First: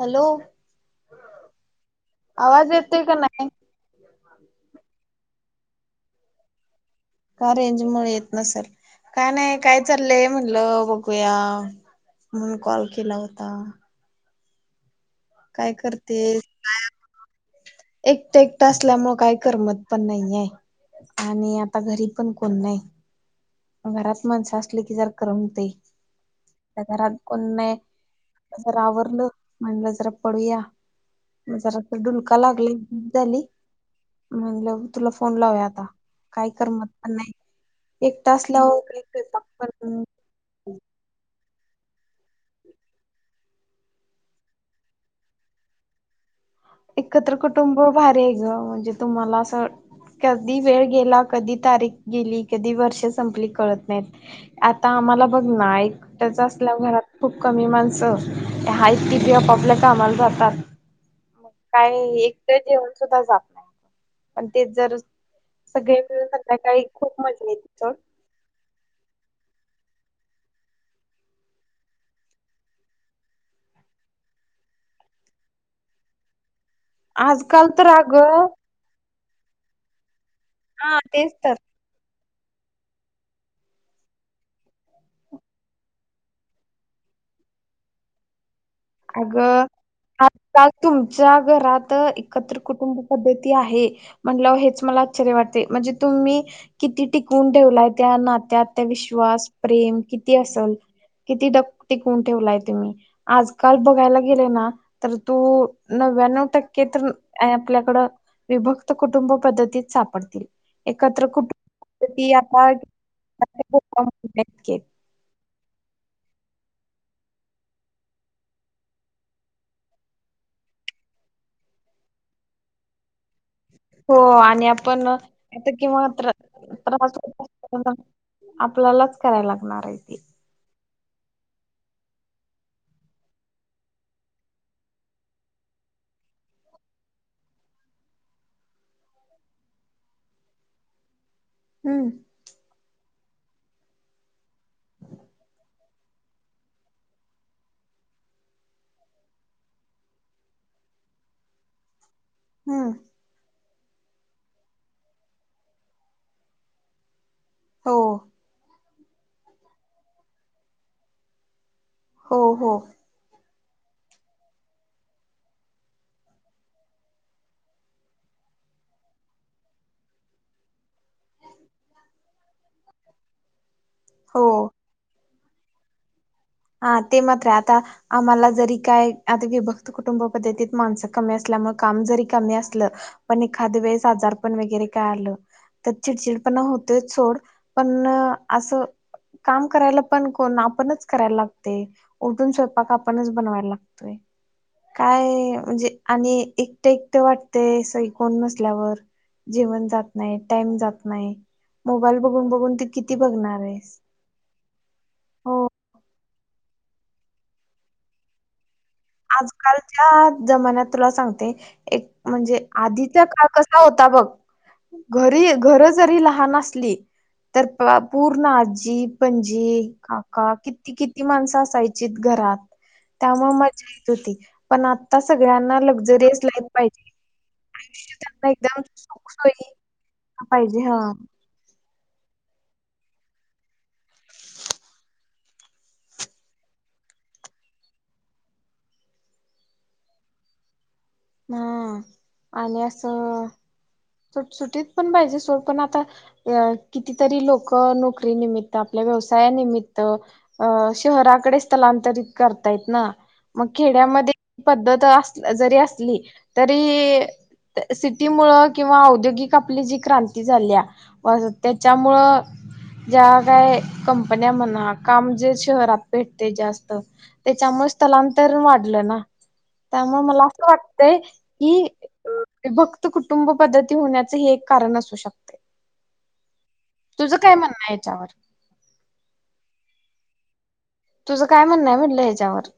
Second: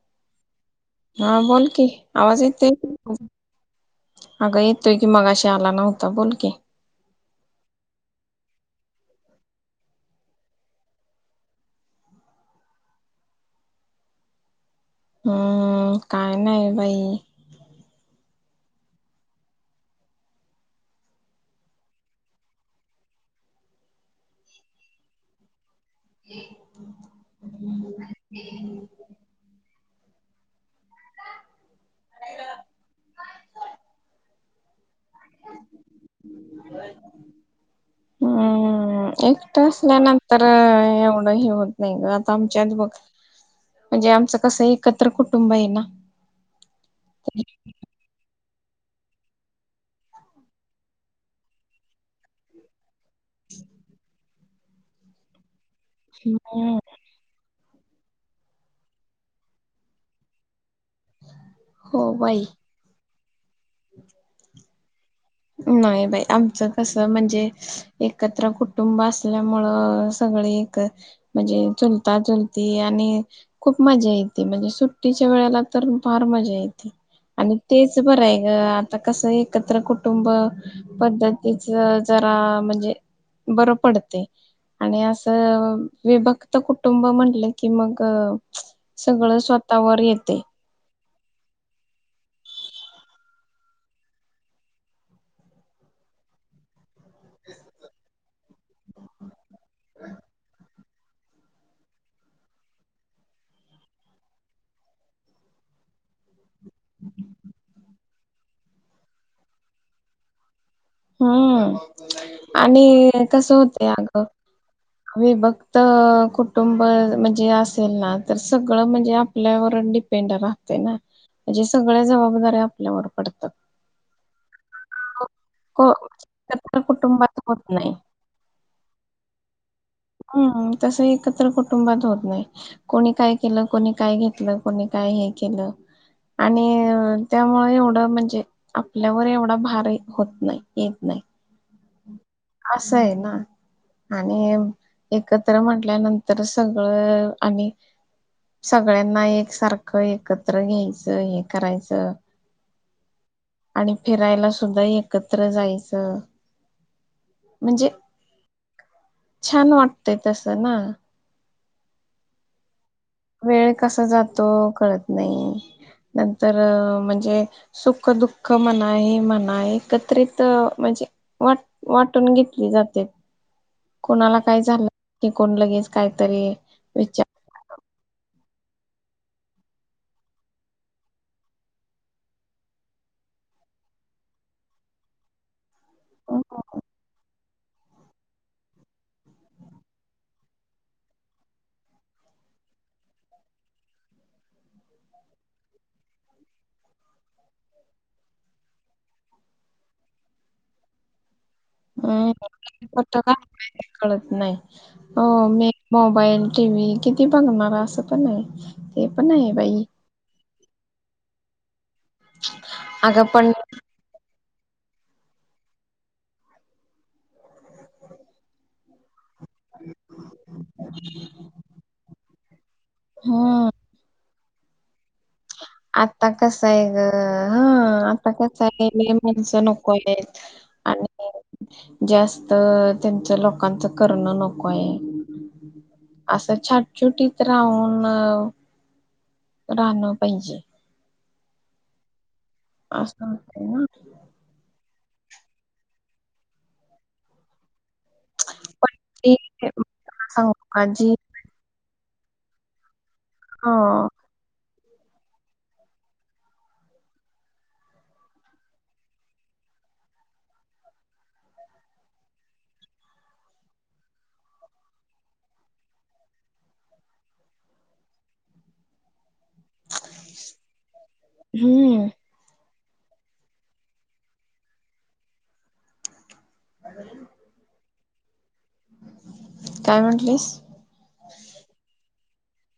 Hello हं बोल की आवाज येतोय की [unintelligible] अगं येतोय की मगाशी आला नव्हता बोल की का रेंजमुळे येत नसल काय नाय काय चाललंय म्हणलं बघूया म्हणून कॉल केला होता. काय हम्म काय करतेस नाही बाई एकट एक् ट असल्यामुळ काय करमत पण नाईयय आणि आता घरी पण कोण नाय घरात माणसं असली की जरा करमतंय. आता घरात कोण नाय जरा आवरलं म्हणलं जरा पडूया म जरा तर डुलका लागला झोप झाली म्हणलं तुला फोन लावूया आता काय करमत पण नाय एक हूं एकट असल्यानंतर एवढं हे होत नाही गं आता आमच्यात बघ म्हणजे आमचं कसंय एकत्र कुटुंब आहे ना एकत्र कुटुंब भारी हाय गं म्हणजे तुम्हाला अस कधी वेळ गेला कधी तारीख गेली कधी वर्ष संपली कळत नाहीत आता आम्हाला बघ ना एक ट हम्म असल्यावर घरात खूप कमी माण् स ती हायीत ती ती आप‌आपल्या कामाला जाताात. काय हो बाई एकट जेवन सुद्धा जात नाय पण तेच जर सगळे नाही बाई मिळून आमचं संध्याकाळी कस खूप म्हणजे मजा येते सोड एकत्र कुटुंब असल्यामुळं सगळी एक म्हणजे चुलता चुलती आणि खूप मजा येते म्हणजे सुट्टीच्या वेळेला तर फार मजा ये आणि आजकाल तर तेच बरं हाय अगं गं आता कसं एकत्र कुट् टुंब हा तेच तर पद्धतीच जरा म्हणजे बर पडतंय आणि असं विभक्त कुटुंब म्हटलं की मग सगळं स्वतःवर अगं येते आजकाल तुम् च्या घरात एकत्र कुटुंब पद्धती आहे म्हणल्याव हेच मला आश्चर्य वाटतय म्हणजे तुम्ही किती टिकवून ठेवलाय त्या नात् त्यात त्या विश्वास प्रेम किती असल? किती टक टिकवून ठेवलाय तुम्ही आज काल बघायला गेले ना तर तू नव्यानव टक् के तर आहे आपल्याकडं विभक्त कुटुंब पद्धतीत सापडतील. एकत्र कुटुंब हम्म ती आता आणि कस होतय अगं आम्ही बघ कुटुंब म्हणजे असेल ना तर सगळं म्हणजे आपल्यावर डिपेंड राहते ना, म्हणजे सगळ्या जबाबदाऱ्या आपल्यावर पडतात. हो आणि आपण को किंवा एकत्र त्रास कुटुंबात होत नाही. [unintelligible] आपल्यालाच करायला लागणार आहे. ते. हम् तस एकत्र कुटुंबात होत नाही कोणी काय केलं कोणी काय घेतलं कोणी काय हे केलं आणि त्यामुळे एवढं म्हणजे आपल्यावर एवढा भार ही होत नाही येत नाही. हम्म असं आहे ना. आणि एकत्र म्हटल्यानंतर सगळं आणि सगळ्यांना एक सारखं एकत्र घ्यायचं हे करायचं. हम्म. आणि फिरायला सुद्धा एकत्र जायचं. म्हणजे हो. छान वाटतेय तसं ना. हो हो. वेळ कसा जातो कळत नाही, नंतर म्हणजे सुख दुःख म्हणा आहे म्हणा एकत्रित म्हणजे वाट वाटून घेतली जाते. कोणाला हो काय झालं? कि कोण लगेच काय हा ते मात्र आता आम्हाला जरी काय आता विभक्त कुटुंब पद्धतीत माणसं कमी असल्यामुळे काम जरी कमी असलं पण एखाद वेळेस आजार पण वगैरे काय आलं तर चिडचिड पण होतयच सोड पण असं काम करायला पण कोण आपणच करायला लागत. उठून स्वयंपाक आपणच बनवायला लागतोय काय म्हणजे आणि एकट-एकट वाटतय सगळी कोण नसल्यावर जेवण जात नाही, टाइम जात नाही. ह मोबाईल बघून बघून ते किती बघणार [unintelligible] आहेस. कळत नाही हो मी मोबाईल टी व्ही किती बघणार असं पण नाही. ते पण आहे बाई आजकालच्या जमान्यात तुला सांगते. एक म्हणजे आधीचा अगं काळ पण कसा होता. बघ घरी घर जरी लहान आसली तर पूर्ण आजी, पणजी, काका किती-किती माणसं असायचीत घरात. त्यामुळे हम्म मजा यायची. पण आता सगळ्यांना आता लक्झरियस कस लाईफ आहे ग पाहिजे. हा आयुष्य आता त्यांना कस एकदम आहे सुखसोयी माणसं नको आहेत पाहिजे हा. आणि जास्त त्यांच लोकांचं करणं नकोय असं छटछुटीत राहून राहणं पाहिजे हा. आणि असं होतंय ना सुटसुटीत पण पाहिजे सोड पण आता कितीतरी लोक लोकं नोकरीनिमित्त पण आपल्या ते व्यवसायानिमित्त मला सांगू का जी शहराकडे स्थलांतरीत करतायेत ना मग ह खेड्यामध्ये पद्धत असल्या जरी असल्या तरी सिटीमुळं किंवा औद्योगिक आपली जी क्रांती झाल्या त्याच्यामुळे ज्या काय कंपन्या म्हणा काम जे शहरात भेटते जास्त त्याच्यामुळे स्थलांतर वाढलं ना- त्यामुळे मला असं वाटत इ हम्म अ [unintelligible] विभक्त कुटुंब पद्धती होण्याच हे एक कारण असू शकते तुझ काय म्हणणं आहे वरच्यावर काय म्हटलीस. तुझं काय म्हणणं आहे म्हटलं याच्यावर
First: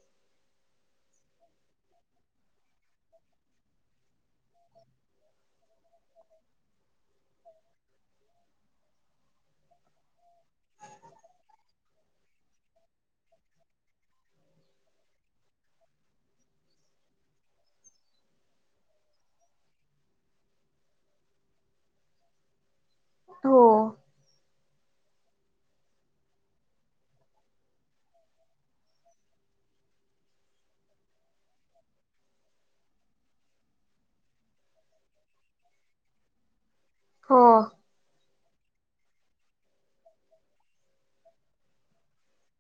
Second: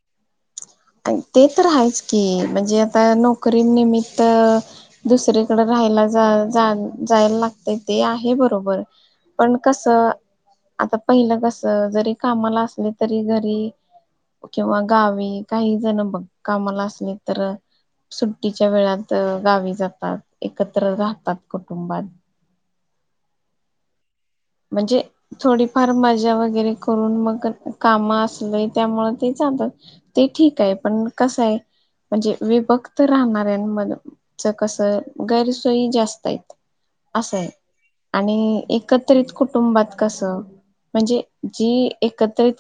ते तर आहेच की म्हणजे आता नोकरी निमित्त दुसरीकडे राहायला जा जायला लागते ते आहे बरोबर, पण कस आता पहिलं कस जरी कामाला असले तरी घरी किंवा गावी काही जण बघ कामाला असले तर सुट्टीच्या वेळात गावी जातात एकत्र राहतात कुटुंबात हो म्हणजे थोडीफार मजा वगैरे करून मग काम असलय त्यामुळे ते जातात ते ठीक आहे. पण कसं आहे म्हणजे विभक्त राहणाऱ्यां च कस गैरसोयी जास्त आहेत. हो असंय आणि एकत एकित कुटुंबात कस म्हणजे जी एकत्रित.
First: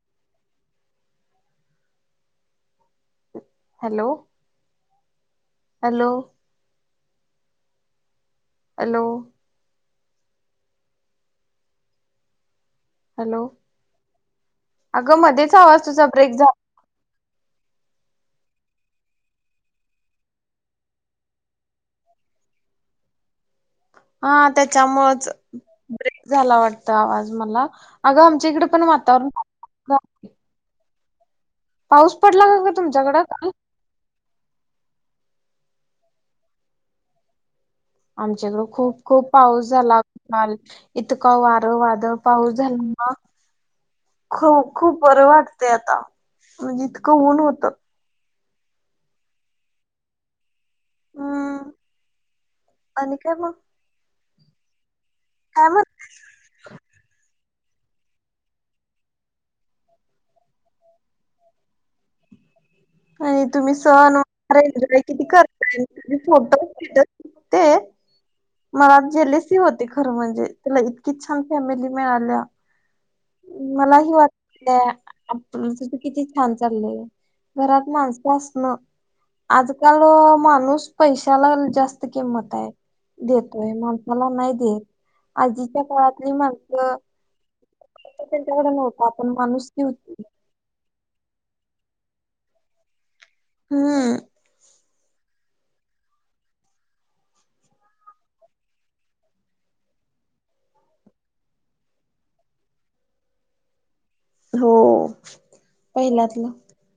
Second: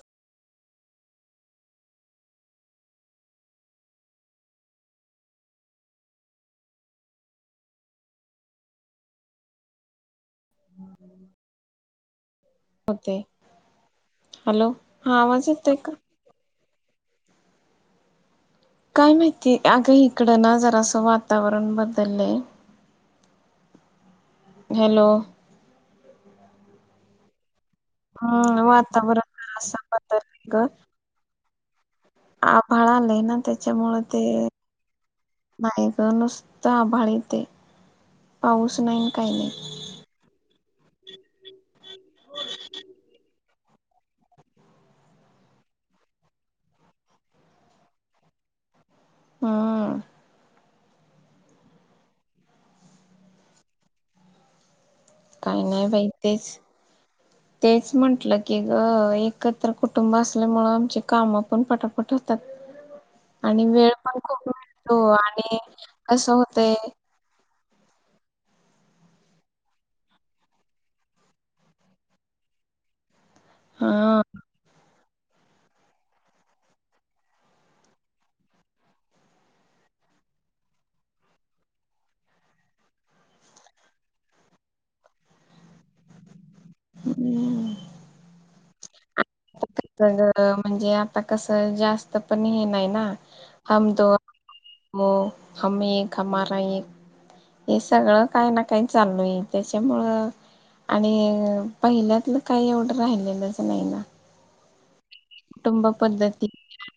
हॅलो! Hello hello! [unintelligible] होते हॅलो हॅलो हा अगं मध्येच येतोय आवाज का? तुझा ब्रेक झाला. काय माहितीय अगं इकडं ना जरा असं वातावरण बदललंय. हा हॅलो त्याच्यामुळच. ब्रेक झाला वाटत आवाज मला. अगं आमच्या इकडे हम्म पण वातावरण. जरासं पाऊस पडला का ग आभळालंय तुमच्याकडं ना काल? त्याच्यामुळ ते. नाही ग नुसत आभाळ येतंय. आमच्याकडें पाऊस खूप नाही न खूप काही नाही पाऊस झाला काल इतका वारं वादळ पाऊस झाला. ख खूप बरं वाटतय आता म्हणजे इतकं ऊन होत. हा. हम्. आणि काय मग? काही काय म्हण नाही बाई तेच तेच म्हंटलं की ग एकत्र कुटुंब असल्यामुंळ आमची काम पण पटापट होतात. आणि तुम्ही वेळ सण पण खूप वार मिळतो एन्जॉय किती आणि करताय कसं फोटो होतंय ते मला जेलसी होते खरं म्हणजे त्याला इतकी छान फॅमिली मिळाल्या मलाही हा वाटतंय आपलं त किती छान चाललय आहे घरात माणसं असणं आजकाल माणूस पैशाला जास्त किंमत आहे देतोय माणसाला नाही देत आजीच्या काळातली माणसं हम्म त्यांच्याकडे नव्हत आपण माणूसकी आता होती म्हणजे आता कसं जास्त पण हे नाही ना हम दो हम्म म हम एक हमारा एक हे सगळं काही ना काही चालू आहे त्याच्यामुळं आणि पहिल्यातलं काही एवढं राहिलेलंच नाही ना हो कुटुंब पद्धती पहिल्यातलं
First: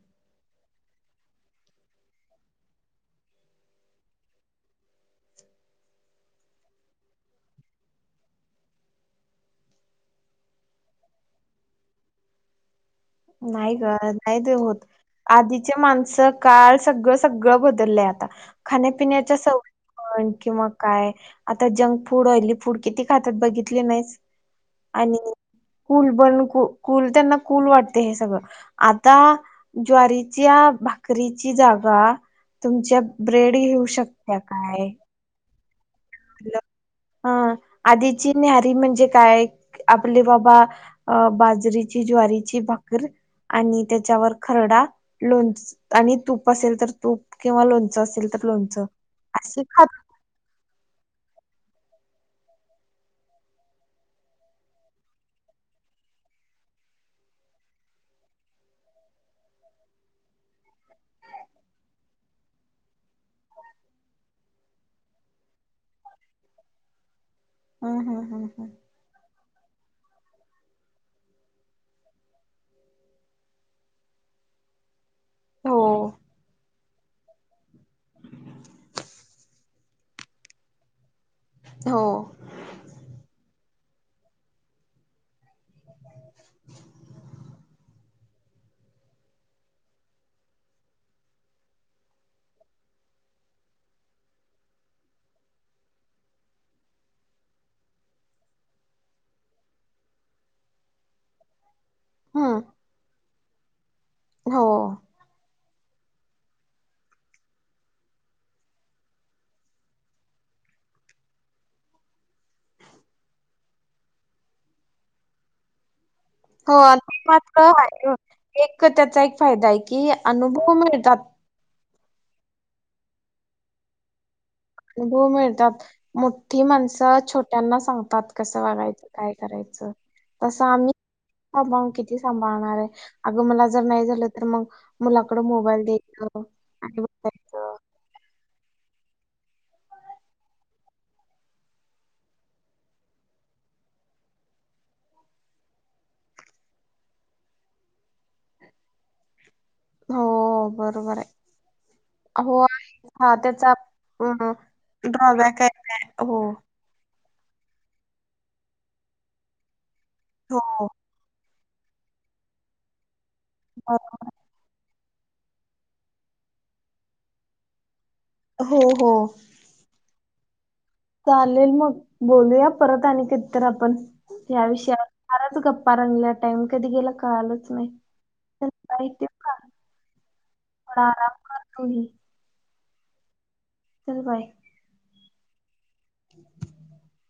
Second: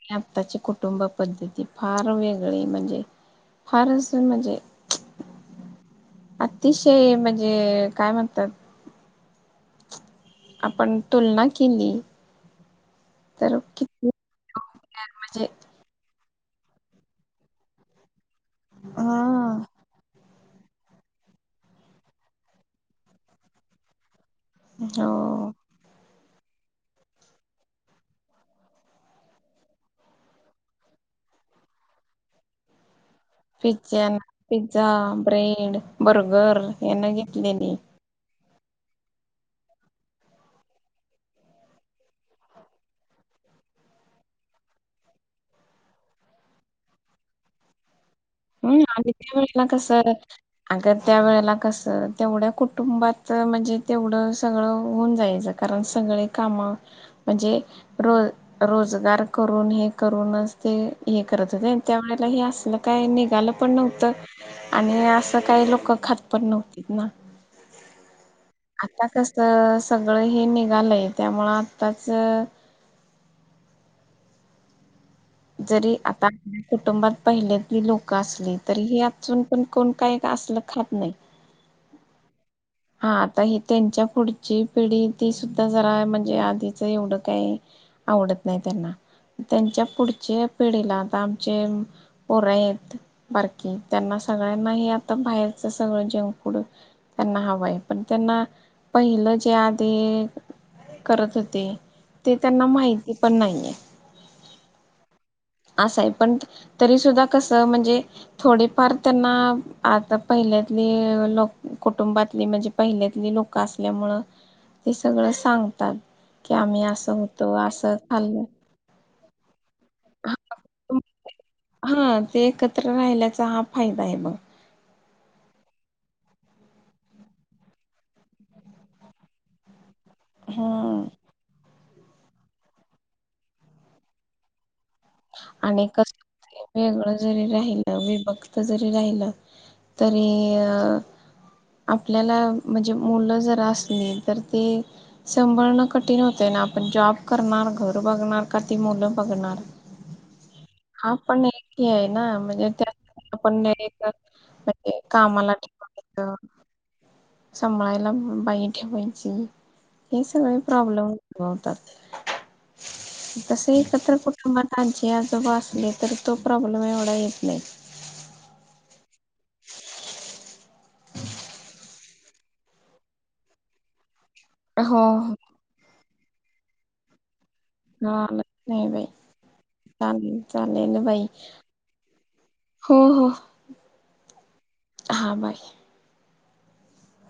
त्याची कुटुंब पद्धती फार वेगळी म्हणजे फार अस म्हणजे अतिशय म्हणजे काय म्हणतात आपण तुलना केली तर नाही ग किती नाही ते होत म्हणजे आधीचे माणस काळ सगळं सगळं बदलय आता खाण्यापिण्याच्या सवयी हा मपण किंवा काय आता जंक फूड ऑइली फूड किती खातात बघितले नाहीस हो कुल त्यांना कुल वाट ते सगळं आता ज्वारीच्या भाकरीची जागा तुमच्या ब्रेड घेऊ पिझ्झा शकत्या पिझ्झा काय ब्रेड बर्गर हे ना हा घेतलेली आधीची न्याहारी म्हणजे काय आपले बाबा बाजरीची ज्वारीची भाकरी आणि त्याच्यावर खरडा लोणच आणि तूप असेल तर तूप किंवा लोणच असेल तर हम लोणचं त्या असे वेळेस खात कसं अग त्या वेळेला कस तेवढ्या कुटुंबात म्हणजे तेवढं सगळं होऊन जायचं कारण सगळे काम म्हणजे रोज रोजगार करून हे करूनच ते हे करत होते त्यावेेळेला हे असलं काय निघ गालं पण नव्हत आणि असं काही लोक खात पण नव्हती ना हम हम हम आता कस तर सगळं हे निघालंय त्यामुंळ आत्ताच हो जरी आता कुटुंबात पहिल्यातली लोकं असली तरी हेअजून पण कोण काही असलं खात नाही हो हा आता हि त्यांच्या पुढची पिढी ती सुद्धा जरा म्हणजे आधीचं एवढं काही आवडत नाही त्यांना त्यांच्या पुढच्या पिढीला आता आमचे पोरं आहेत बारकी त्यांना सगळ्यांना हे आता बाहेरच सगळं जंक फूड त्यांना हव पण त्यांना पहिलं जे आधी करत होते ते हम्म त्यांना माहिती पण नाहीये हो. असाय पण तरी सुुद्धा कसं म्हणजे, थोडेफार त्यांना आता पहिल्यातली लोक कुटुंबातली म्हणजे पहिल्यातली लोकं असल्यामुळं ते सगळं सांगतात. की हो आम्ही [unintelligible] असं एक होतो असं खाल्लं [unintelligible] फायदा एक. कि अनुभव मिळतात. हा, ते एकत्र राहिल्याचा हा फायदा आहे बघ. अनुभव मिळतात, मोठी माणसं छोट्यांना सांगतात कसं वागायचं काय करायचं. तसं आम्ही हम्म नामांकित. सांभाळणार आहे. अगं मला जर नाही झालं तर मग, मुलाकड मोबाईल आणि द्यायचं कसं आणि वेगळं जरी बसायचं राहिलं विभक्त जरी राहिलं तरी, आपल्याला म्हणजे मुलं जर असली तर ते सांभाळणं कठीण होतं ना. आपण जॉब करणार घर बघणार का ती मुलं बघणार. हो हा बरोबर आहे. पण एक हे आहे ना हो म्हणजे त्यात हा आपण त्याचा एक म्हणजे कामाला ड्रॉबॅक आहे का ठेवायचं हो. सांभाळायला बाई ठेवायची. हे सगळे हो प्रॉब्लेम उद्भवतात. तसं बरोबर. एकत्र कुटुंबात आणि हे आजोबा असले, तर तो प्रॉब्लेम एवढा येत नाही. हो हो. [unintelligible] चालेल मग, बोलूया परत आणि कधीतर आपण. तया हो विषयावर हो फारच गप्पा. रंगल्या टाइम, कधी गेला कळालच हा नाही नाही, बाई चालेल चालेल थोडा बाई. आराम कर तूही हो हो. चल बाय. हा बाय. [unintelligible]